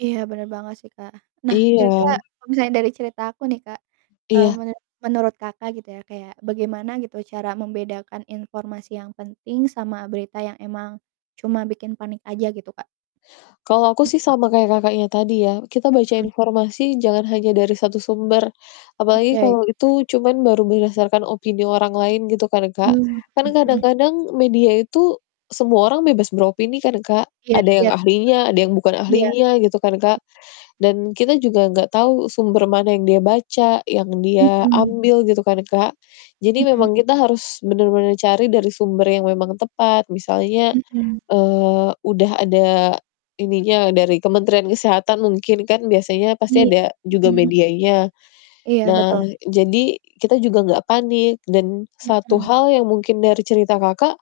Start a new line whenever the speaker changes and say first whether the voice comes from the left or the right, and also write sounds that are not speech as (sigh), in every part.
right: Iya, bener banget sih, Kak. Nah, kira-kira
left: Iya.
right: kalau misalnya dari cerita aku nih Kak, eee,
left: Iya.
right: menu menurut Kakak gitu ya, kayak bagaimana gitu cara membedakan informasi yang penting sama berita yang emang cuma bikin panik aja gitu, Kak?
left: Kalau aku sih
right: Mhm.
left: sama kayak Kakaknya tadi ya, kita baca
right: Mhm.
left: informasi jangan hanya dari 1 sumber. Apalagi
right: Oke. Mhm.
left: kalau itu cuman baru berdasarkan opini orang lain gitu kan, Kak.
right: Mmm,
left: Kan
right: mhm mhm.
left: kadang-kadang media itu semua orang bebas beropini kan, Kak.
right: Iya
left: Ada yang
right: iya,
left: ahlinya, ada yang bukan
right: bener, iya,
left: ahlinya gitu kan, Kak.
right: i
left: Dan kita juga enggak tahu sumber mana yang dia baca, yang dia
right: Mhm.
left: ambil, gitu kan, Kak. Jadi
right: Mhm.
left: memang kita harus bener-bener cari dari sumber yang memang tepat. Misalnya,
right: Mhm.
left: eee, udah ada ininya dari Kementerian Kesehatan mungkin kan biasanya pasti
right: Iya,
left: ada
right: mhm
left: juga
right: mhm.
left: medianya.
right: Iya,
left: Nah,
right: betul.
left: jadi kita juga nggak panik. Dan satu
right: Mhm.
left: hal yang mungkin dari cerita Kakak,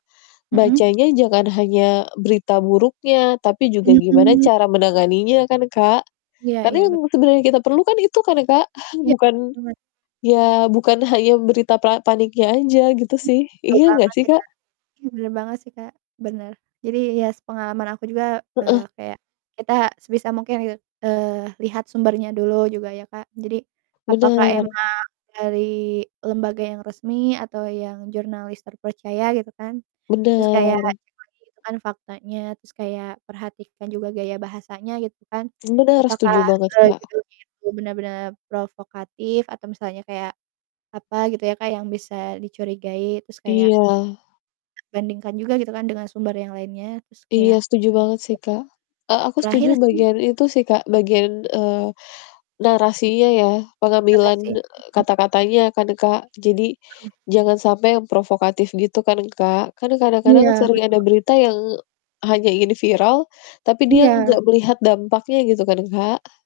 right: Mhm.
left: bacanya jangan hanya berita buruknya, tapi juga gimana
right: Mhm.
left: cara menanganinya kan, Kak,
right: Iya
left: tapi
right: iya, bet
left: yang sebenarnya kita perlukan itu kan, Kak? (chuckles)
right: Iya,
left: Bukan
right: banget.
left: ya bukan hanya berita pla paniknya aja gitu
right: Oke,
left: sih,
right: betul
left: iya nggak
right: banget
left: sih,
right: sih,
left: Kak?
right: Kak. Oke, bener banget sih, Kak, bener, jadi, ya, sepengalaman aku juga,
left: Heeh.
right: eee, kayak kita sebisa mungkin gitu, eee, lihat sumbernya dulu juga ya, Kak, jadi apakah
left: Bener.
right: emang dari lembaga yang resmi atau yang jurnalis terpercaya, gitu kan, terus kayak kan
left: Bener.
right: cek lagi gitu kan faktanya, terus kayak perhatikan juga gaya bahasanya, gitu kan,
left: Bener, setuju
right: apakah,
left: banget,
right: eee,
left: Kak.
right: judulnya itu benar-benar provokatif atau misalnya kayak apa gitu ya, Kak, yang bisa dicurigai, terus kayak
left: Iya.
right: bandingkan juga, gitu kan, dengan sumber yang lainnya, terus
left: Iya,
right: kayak
left: setuju banget sih, Kak, a aku setuju
right: Terakhir sih
left: bagian itu sih, Kak, bagian, eee, narasinya ya, pengambilan,
right: Literasi,
left: eee,
right: mhm.
left: kata-katanya kan, Kak. Jadi,
right: Mhm.
left: sampai yang provokatif gitu kan, Kak. Kan kadang-kadang
right: Iya,
left: sering ada
right: betul.
left: berita yang hanya ingin viral, tapi dia
right: Iya.
left: nggak melihat dampaknya, gitu kan, Kak.